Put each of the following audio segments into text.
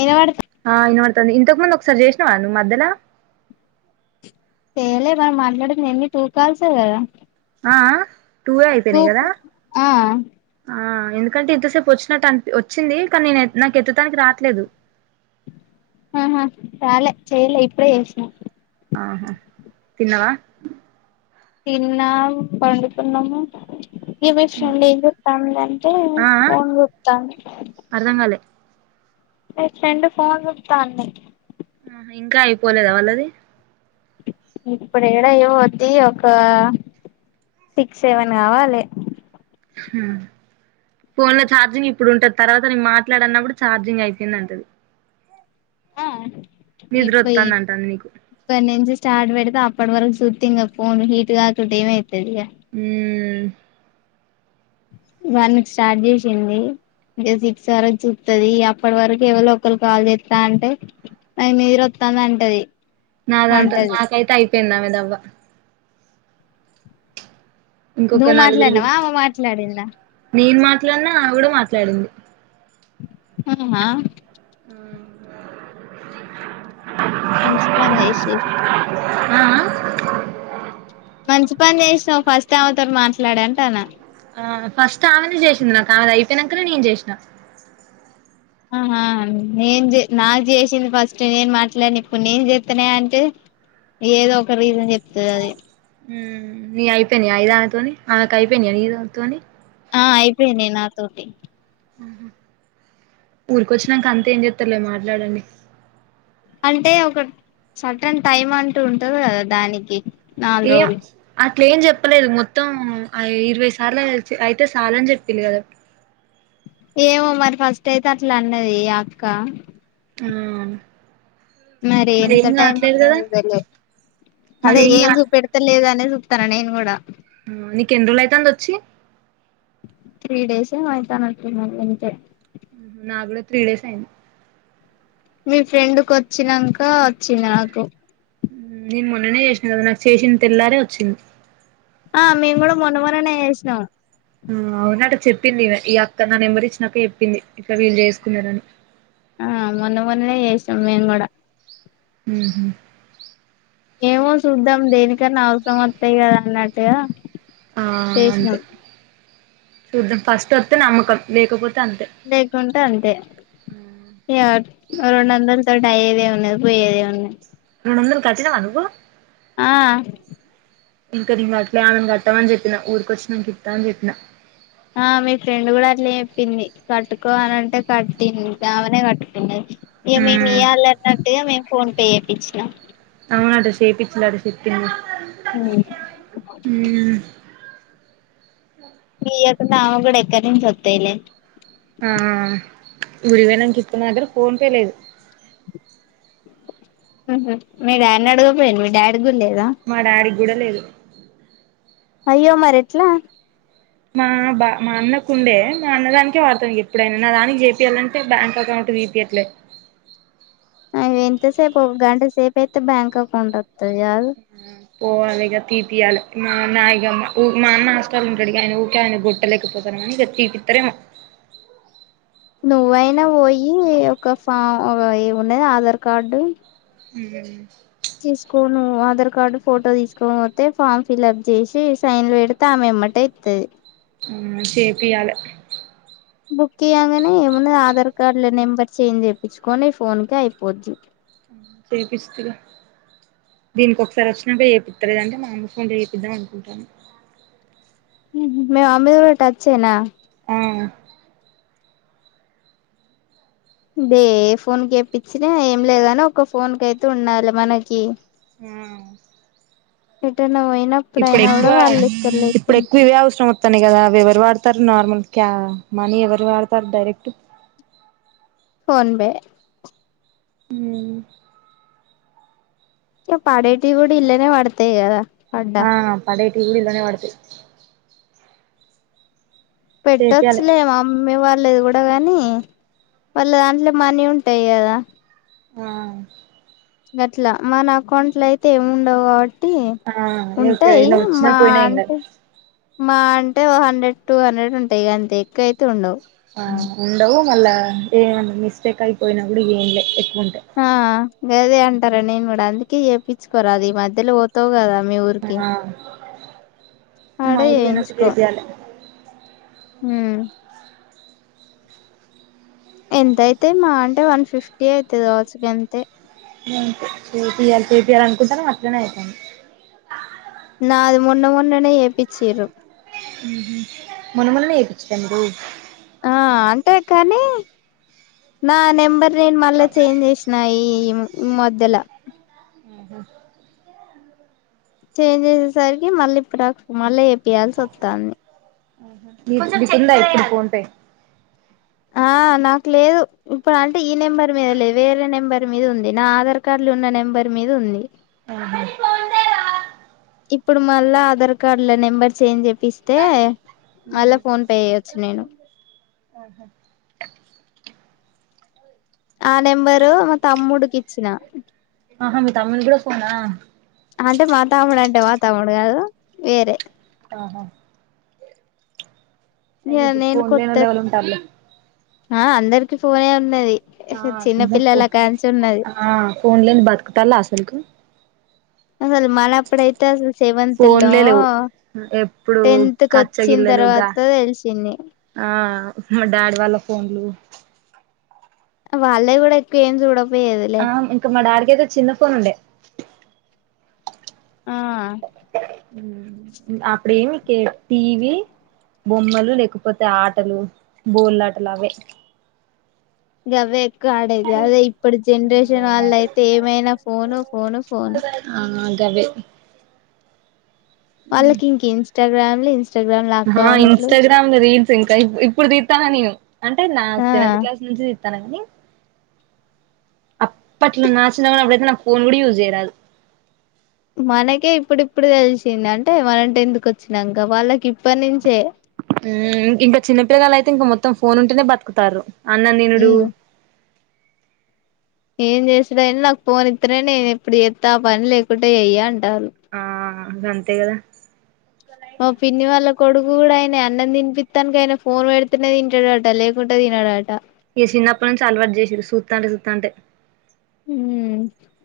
ఇనుపడు ఆ ఇనపడుతది ఇంతకు ముందు ఒకసారి చేసినవా నువ్వు మధ్యనా చేయలే మనం మాట్లాడింది ఏమి ట్రూకాల్సా లో కదా ఆ టూ అయిపోయినాయి కదా ఆ ఆ ఎందుకంటే ఇంతసేపు వచ్చినట్టు అనిపి వచ్చింది కానీ నేను నాకు ఎత్తడానికి రావట్లేదు ఆహా రాలే చేయలే ఇప్పుడే చేసినం ఆహా తిన్నవా తిన్న పండుకున్నము [unintelligible] ఏం చెప్తాండు అంటే ఆ ఫోన్ చేత్తాండు అర్ధం కాలే చేత్తాంటే ఫోన్ స్విచ్చాఫ్ మ్మ్ ఇంకా అయిపోలేదా వాళ్ళది ఇప్పుడు ఏడా ఏమవుద్ది ఒక సిక్స్, సెవెన్ కావాలి మ్మ్ ఫోన్ లో ఛార్జింగ్ ఇప్పుడు ఉంటది తర్వాత నేను మాట్లాడన్నప్పుడు ఛార్జింగ్ అయిపోయింది అంటది అవును నిద్ర వత్తంది అంటంది నీకు [inaudible] చాట్ పెడితే అప్పటి వరకు సూత్తే ఇంక పోన్ హీట్ గా గాకుండా ఏమయితది మ్మ్ మ్మ్ వన్ కి స్టార్ట్ చేసింది ఇక సిక్స్ వరకు చూత్తది అప్పటి వరకు ఎవలో ఒకలు కాల్ చేత్తా అంటే అవి మీరు వొత్తనంటది నాదంతా నాకైతే అయిపోయింది అవి దవ్వ ఇంకొక నువ్వు నలుగురు మాట్లాడినావా ఆమె మాట్లాడిందా నేను మాట్లాడినా ఆమే కూడా మాట్లాడింది మ్మ్ ఆ ఆ మంచి పని చేసిర్రు ఆ ఆ మంచి పని చేసినావు ఫస్ట్ ఆమెతోని మాట్లాడి అంటన్న ఆ ఫస్ట్ ఆమె నే చేేషింది నాకు ఆమెదైపోయినాక నేను చేసిన ఆహా నేను నాకు చేసింది ఫస్ట్ నేను మాట్లాడను ఇప్పుడు నేను చేత్తనే అంటే ఏదో ఒక రీజన్ చెప్తాది మ్మ్ నీవైపోయినాయి ఐదానతోని ఆమెకు అయిపోయినాయ నీదాన్ తోనీ ఆ అయిపోయినాయి నాతోటి ఆహ ఊరికొచ్చినాక అంతే ఏం చెత్తారులే మాట్లాడండి అంటే ఒక సటన్ టైమ్ అంటూ ఉంటది కదా దానికి నాలుగు ఏ అ రోజులు అట్లేం చెప్పలేదు మొత్తం ఇరవై సార్లు అయితే సాలని చెప్పింది కదా ఏమో మరి ఫస్ట్ అయితే అట్లా అన్నది ఈ అక్క మ్మ్ మరి ఎంత టైం ఉన్న మరి అదే ఏం కా చూపెడతలేదని అ నె జూతన నేన్ కూడా నీక ఎండ్రోళ అయితంది వచ్చి త్రీ డేస్ ఏ అవుతానట్టునది అంతే నాగూడా త్రీ డేస్ అయింది మీ ఫ్రెండ్కి వచ్నాకా వచ్చింది నాకు నేను మొన్ననే చేసినాను కదా నాకు చేసింది తెిల్లారే వచ్చింది ఆ మేము కూడా మొన్నమొననే చేసినాం ఆ అవునట చెప్పింది ఈ అక్క నా నెంబర్ ఇచ్చినాక చెప్పింది ఇలా వీళ్ళు చేసుకున్నరని ఆ మొన్న మొన్ననే చేసాం మేము కూడా ఆ ఏమో చూద్దాం దేనికన్నా అవసరం వస్తాయి కదా అన్నట్టుగా ఆ అంతే చేసినాం చూద్దాం ఫస్ట్ వస్తే నమ్మకం లేకపోతే అంతే లేకుంటే అంతే ఇ రెండు వందలు తోటి అయేదే ఉన్నాది పోయేదే ఉన్నాది రెండో వందలు కాట్టీన వ నువ్వు ఆ ఇంక అట్లే ఆమెన్ కట్టాని చెప్పిన ఊక వచ్చినను కితా అ చెప్పినా ఆ మీ ఫ్రెండ్ కూడా అట్లే చెప్పింది కట్టుకో అనింటే కట్టింది ఆమెనే కట్టుకుంది ఇ మేమి మ్మ్ ఇవ్యాలి అన్నట్టుగా మేము ఫోన్ పే చేపిచ్చినం అవున అద శేయిపించలా అద శప్పింది న ఎకు ఆ కూడా ఎక్కాడి ఒత్త ఇలే ఆ గుడివేనక ఇప్పుడు దగ్గర ఫోన్ పేలేదు మీ డాడ్ని అడగపోడి మీ డాడ్ గుడ లేదా గుడలేదు అయ్యో మరెట్లా మా బా మా అన్నకుండే మా అన్నదానికే వాడుతుాం ఎప్పుడైనా నా దానికి చేపియాలింటే బ్యాంక్ అకౌంట్ తీపియ్యట్లే అవి ఎంతసేపు ఒక గంట సేపు అయితే బ్యాంక్ అకౌంట్ ఒత్తది గాదు పోవాలిగా తీపియాలి మా నాగమ్ మా అన్న ఆస్టల్ ఉంటాడు ఆయన ఊకే ఆయన గోట్టలేకపో ముప్పతర మణి కట్టిటి తీపిత్తారెమో నువ్వైనా పోయి ఒక ఫా ఏముంన్నది ఆధార్ కార్డు అ తీసుకో ను్వు ఆధార్ కార్డు ఫోటో తీసుకోకపోతే ఫామ్ ఫిల్ప్ చేసి సైన్లు పెడితే ఆమె ఎమ్మాటై ఇత్తది ఉమ్ చెపియ్యాలి బుక్ ఇయ్యాంగానే ఏమున్నది ఆధార్ కార్డ్ల నెంబర్ చేయిం తెప్పించుకొని ఫోన్కి అయిపోద్ది చేపిస్తయిగా దీనికి ఒకసారి వచ్చినప్పుడు చేపిత్త పట్టలేదంటే మా అమ్మ ఫోన్ తో చేపిద్దాం అనుకుంటాను మేమే మమ్మీది గూడా టచ్చనా ఆవు అదే ఏ ఫోన్కి ఇప్పించినా ఏం లేదని ఒ ఫోన్ క అయితే ఉండాలి మనకి ఆ ఏంటన్నవోయినా ఇప్పుడు ఎక్కువ ఇప్పుడు ఎక్కువ ఇవే అవసరం తని కదా అవి ఎవరు వాడతారు నార్మల్ క మనీ ఎవరు వాడతారు డైరెక్ట్ ఫోన్పె అ పాడేటి కూడా ఇళ్లనే పడతాయి కదా పడ్డా ఆ పడటీ గూడా ఇల్లనే వడతాయి చేపియాలి పెట్టొచ్చులే అమ్మే వ పలేదు కూడా కానీ వాళ్ళ దాంట్లో మనీ ఉంటాయి గదా ఆ గట్లా మన అకౌంట్ లో అయితే ఏం ఉండవు కాబట్టి ట్టి ఆ ఓకే ఉంటాయి ఇలా వచ్చినా మా పోయినా ఏం కాదు అంటే మా అంటే ఓ హండ్రెడ్ టూ హండ్రెడ్ ఉంటాయి అంతె ఎక్కువ అయితే ఉండవు ఆ ఉండవు మళ్ళా ఏ మిస్టేక్ అయిపోయినా కూడా ఏంలే ఎక్కువ ఉంటే ఆ గదే అంటారా నేను కూడా అందుకె చేప్పిచ్చుకోరాదు ఈ మధ్యలో పోతావు కదా మీ ఊరికి ఆ ఆడ మా ఊరు పొయినప్పుడు చేపియాలె మ్ ఎంతయితే మా అంటే వన్ ఫిఫ్టీ అయితుది వాచుకి అంతే చేపియాలి చేపియ్యాలి అనుకుంటాను అట్లేనే అయితాంది నాది మొన్న మొన్ననే చేపిచ్చీర్రు మొన్న మొన్ననే చేపిచ్చీర మీరు ఆ అంతే కానీ నా నెంబర్ ర్ నేను మళ్ళా చేంజ్ చేషినా ఈ ఈ మధ్యలో ఆఓహా చేంజ్ చేసేసరికి మళ్ళీ ఇప్పుడు మళ్ళీ ఏప్పియాల్సి వస్తాంది మీకు ఉందా ఇప్పుడు ఫోన్ పే ఆ నాకు లేదు ఇప్పుడు అంటే ఈ నెంబర్ మీద లేదు వేరే నెంబర్ మీద ఉంది నా ఆధార్ కార్డ్లు ఉన్న నెంబర్ ర్ మీద ఉంది అ ఇప్పుడు మళ్ళా ఆధార్ కార్డ్ల నెంబర్ చేంజ్ చెపి స్తే అలాక్ ఫోన్ పే ఏయచ్చు నేను ఆఓహా ఆ నెంబరు మ తమ్ముడికి ఇచ్చిన ఆహా మీ తమ్మునిగుడా ఫోనా అంటే మా తమ్ముడు అంటే మా తమ్ముడు కాదు వేరే ఆహా అయిన ఇహ ఇప్పుడు నేను ఫోన్ లేనోళ్ళు కొత్తది ఎవలు ఉంటారులే ఆ అందరికి ఫోనే ఉన్నది ఆ చిన్న పిల్లల కాంచి ఉన్నది ఫోన్ లేని బత్కుటాల అసలు కి అసలు మనప్పుడ అయితే అసలు సెవెంత్ ల్లో ఫోన్లే లేవు ఎప్పుడు టెన్త్ కొచ్చిన కచ్చగిల్లలు గా తర్వాత తెలిసింది ఆ మా డాడీ వాళ్ళ ఫోన్లు వాళ్ళే కూడా ఎక్కువ ఏం చూడవు ఆ ఇంక మా డాడికయితే చిన్న ఫోన్ ఉండే ఆ అప్పుడేమి కే టీవి బొమ్మలు లేకపోతే ఆటలు బోల్లాటలు అవే గవ్వే గా ఆడేది అదే ఇప్పుటి జనరేషన్ వాళ్ళు అయితే ఏమైనా ఫోను ఫోను ఫోను గవ్వే వాళ్ళకింకి ఇన్స్టాగ్రామ్ ఇ ఇన్స్టాగ్రామ్ లొ రీల్ ఇంకా ఇప్పుడు తిత్తన నేను అంటే నా ఆ సెవెంత్ క్లాస్ నుంచి తిత్తను అనీ అప్పట్లా నా చిన్నవ అప్పుడైతె నాకు పోన్ కూడా యూస్ చేయరాదు మనకే ఇప్పుడిప్పుడు తెలిసింది అంటే మనం టెన్త్ కి వచ్చినాక వాళ్ళకి ఇప్పటి నుంచే మ్ ఇం ఇంక చిన్నపిల్లల అయితే ఇంక మొత్తం ఫోన్ ఉంటేనే బతుకుతారు అన్నం తినుడు ఉమ్ ఏం చేసుడు ఏం నాకు ఫోన్ ఇత్తె నేను ఎప్పుడు చేత్త ఆ పని లేకుంటె ఇయ్యా అంటారు ఆ అంతే కదా ఓ పిన్ని వాళ్ళ కొడుకు కూడా ఆయన అన్నం తినిపి తానికి ఆయన ఫోన్ పెడితేనే తింటాడుట లేకుంటడా తినడుట ఈ చిన్నప్పటి నుంచి అలవాటు చేసారు సూతా అంటే సూతా అంటే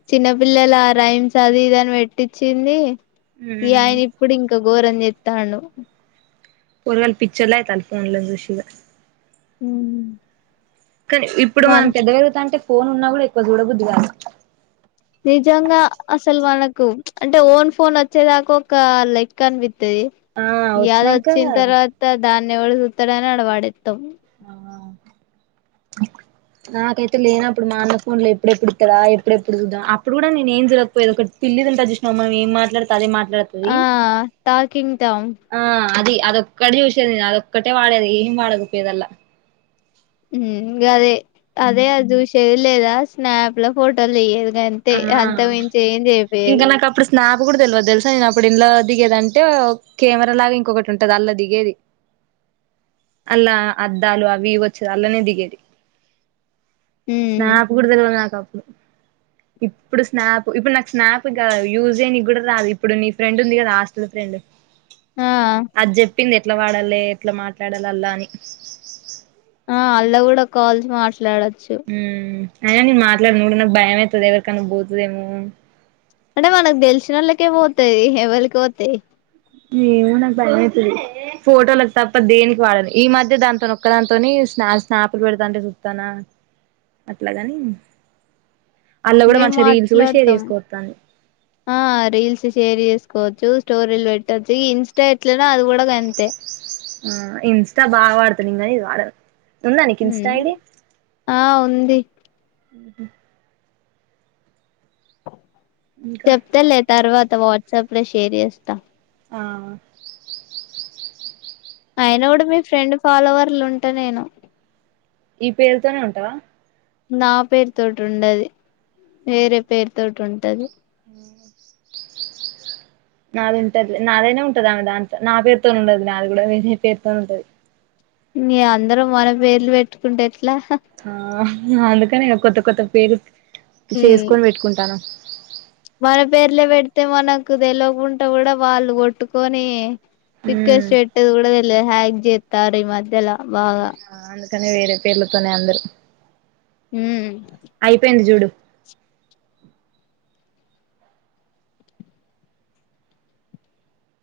చిన్నపిల్లల రైమ్స్ అది ఇదీని పెట్టించింది ఈ ఆయన ఇప్పుడు ఇంకా ఘోరం చెస్తాను పోరగాళ్లు పిచోళ్లు అయితాల్ ఫోన్ లో సూసింక్ ఉ కానీ ఇప్పుడు మనం పెద్ద వెరుగుత అంటే ఫోన్ ఉన్నా కూడా ఎక్కువ చూడబుద్ది కాదు నిజంగా అసలు వాళ్లకు అంటే ఓన్ ఫోన్ వచ్చేదాకా ఒక లెక్క అన్ విత్ ది ఆ ద వచ్చినాక వచ్చిన తర్వాత దాన్ని ఎవడు చూతాడని అడవాడేస్తాం ఆ నాకైతే లేనప్పుడు మా అన్న ఫోన్ ఎప్పుడెప్పుడు ఇస్తాడా ఎప్పుడెప్పుడుా అప్పుడు కూడా నేను ఏం జరగకపోయది ఒక పిల్లి ఉంటది చూసినవా మనం మాట్లాడు అదే మా ఆ టాకింగ్ టామ్ ఆ అది అదొక్కటి చూసేది నేను అదొక్కటే వాడేది ఏమి వాడకపోయదల్లా ఉమ్ గదే అదే అది చూసేది లేదా స్నాప్ లో ఫోటోలు దిగేది గంతే ఆ అంత మించి ఏం ఇంకా చేపియ్యదు నాకు అప్పుడు స్నాప్ కూడా తెలివదు తెలుసు నేను అప్పుడు ఇంలో దిగేదింటే కెమెరా లాగా ఇంకొకటి ఉంటది అందులో దిగేది అల్లా అద్దాలు అవి ఇవి వచ్చేది అందులోనే దిగేది ఉమ్ స్నాపు కూడా తెల్వదు అప్పుడు నాకు ఇప్పుడు స్నాప్ ఇప్పుడు నాకు స్నాప్ గా యూస్ చేయనికి కూడా రాదు ఇప్పుడు నీ ఫ్రెండ్ ఉంది కదా హాస్టల్ ఫ్రెండ్ ఆ అది చెప్పింది ఎట్లా వాడాలి ఎట్లా మాట్లాడాల అల్లా అని ఆ అల్లా కూడా కాల్స్ మాట్లాడోచ్ ఉ అయినా నేను మాట్లాడిన కూడా నా భయం అవుతుంది ఎవరికన్నా పోతుదేమో అంటే మనకు తెలిసిన వాళ్ళకే పోతాయి ఎవల్కి పోతాయి ఏమో నాకు భయ అయితది ఫోటోలకు తప్ప దేనికి వాడాలి ఈ మధ్య దాంతో ఒక్క దానింతోనే స్నాపలు పెడతాంటే చూతానా అట్లాగని మేము మాట్లాడతాం చేసుకోవతాను ఆ రీల్స్ షేర్ చేసుకోవచ్చ స్టోరీలు పెట్టొచ్చు ఇన్స్టా ఎట్లనే అది కూడా కంతే ఆ ఇన్స్టా బాగా వాడతా నికా ఇది వాడ ఉందా నీకు ఇన్స్టా ఉమ్ ఐడి ఆ ఉంది ఇంకా చెప్తాలే తర్వాత వాట్సాప్ లో షేర్ చేస్తా ఆ అయిన కూడా మీ ఫ్రెండ్ ఫాలోవర్లు ఉంటే నేను ఈ పేరుతోనే ఉంటావా నా పేరుతోటి ఉండది వేరే పేరుతోటి ఉంటది అ నాది ఉంటది నాదైనా ఉంటద ఆమె దాంతో నా పేరుతో ఉండదు నాది కూడా వేరే పేరుతో ఉంటది మీ అందరం మన పేర్లు పెట్టుకుంటే ఎట్లా ఆ అందుకని కొత్త కొత్త పేరు హ్మ్. చేసుకొని పెట్టుకుంటాన మన పేర్లే పెడితే మనకు తెలియకుండా కూడా వాళ్ళు కొట్టుకొని ఉమ్ రిక్వెస్ట్ పెట్టదు కూడా తెల్వదు హ్యాగ జెతా ఈ మధ్యలా ఆ అందుకనే వేరే పేర్లతోనే అందరు ఉమ్ అయిపోయింది చూడు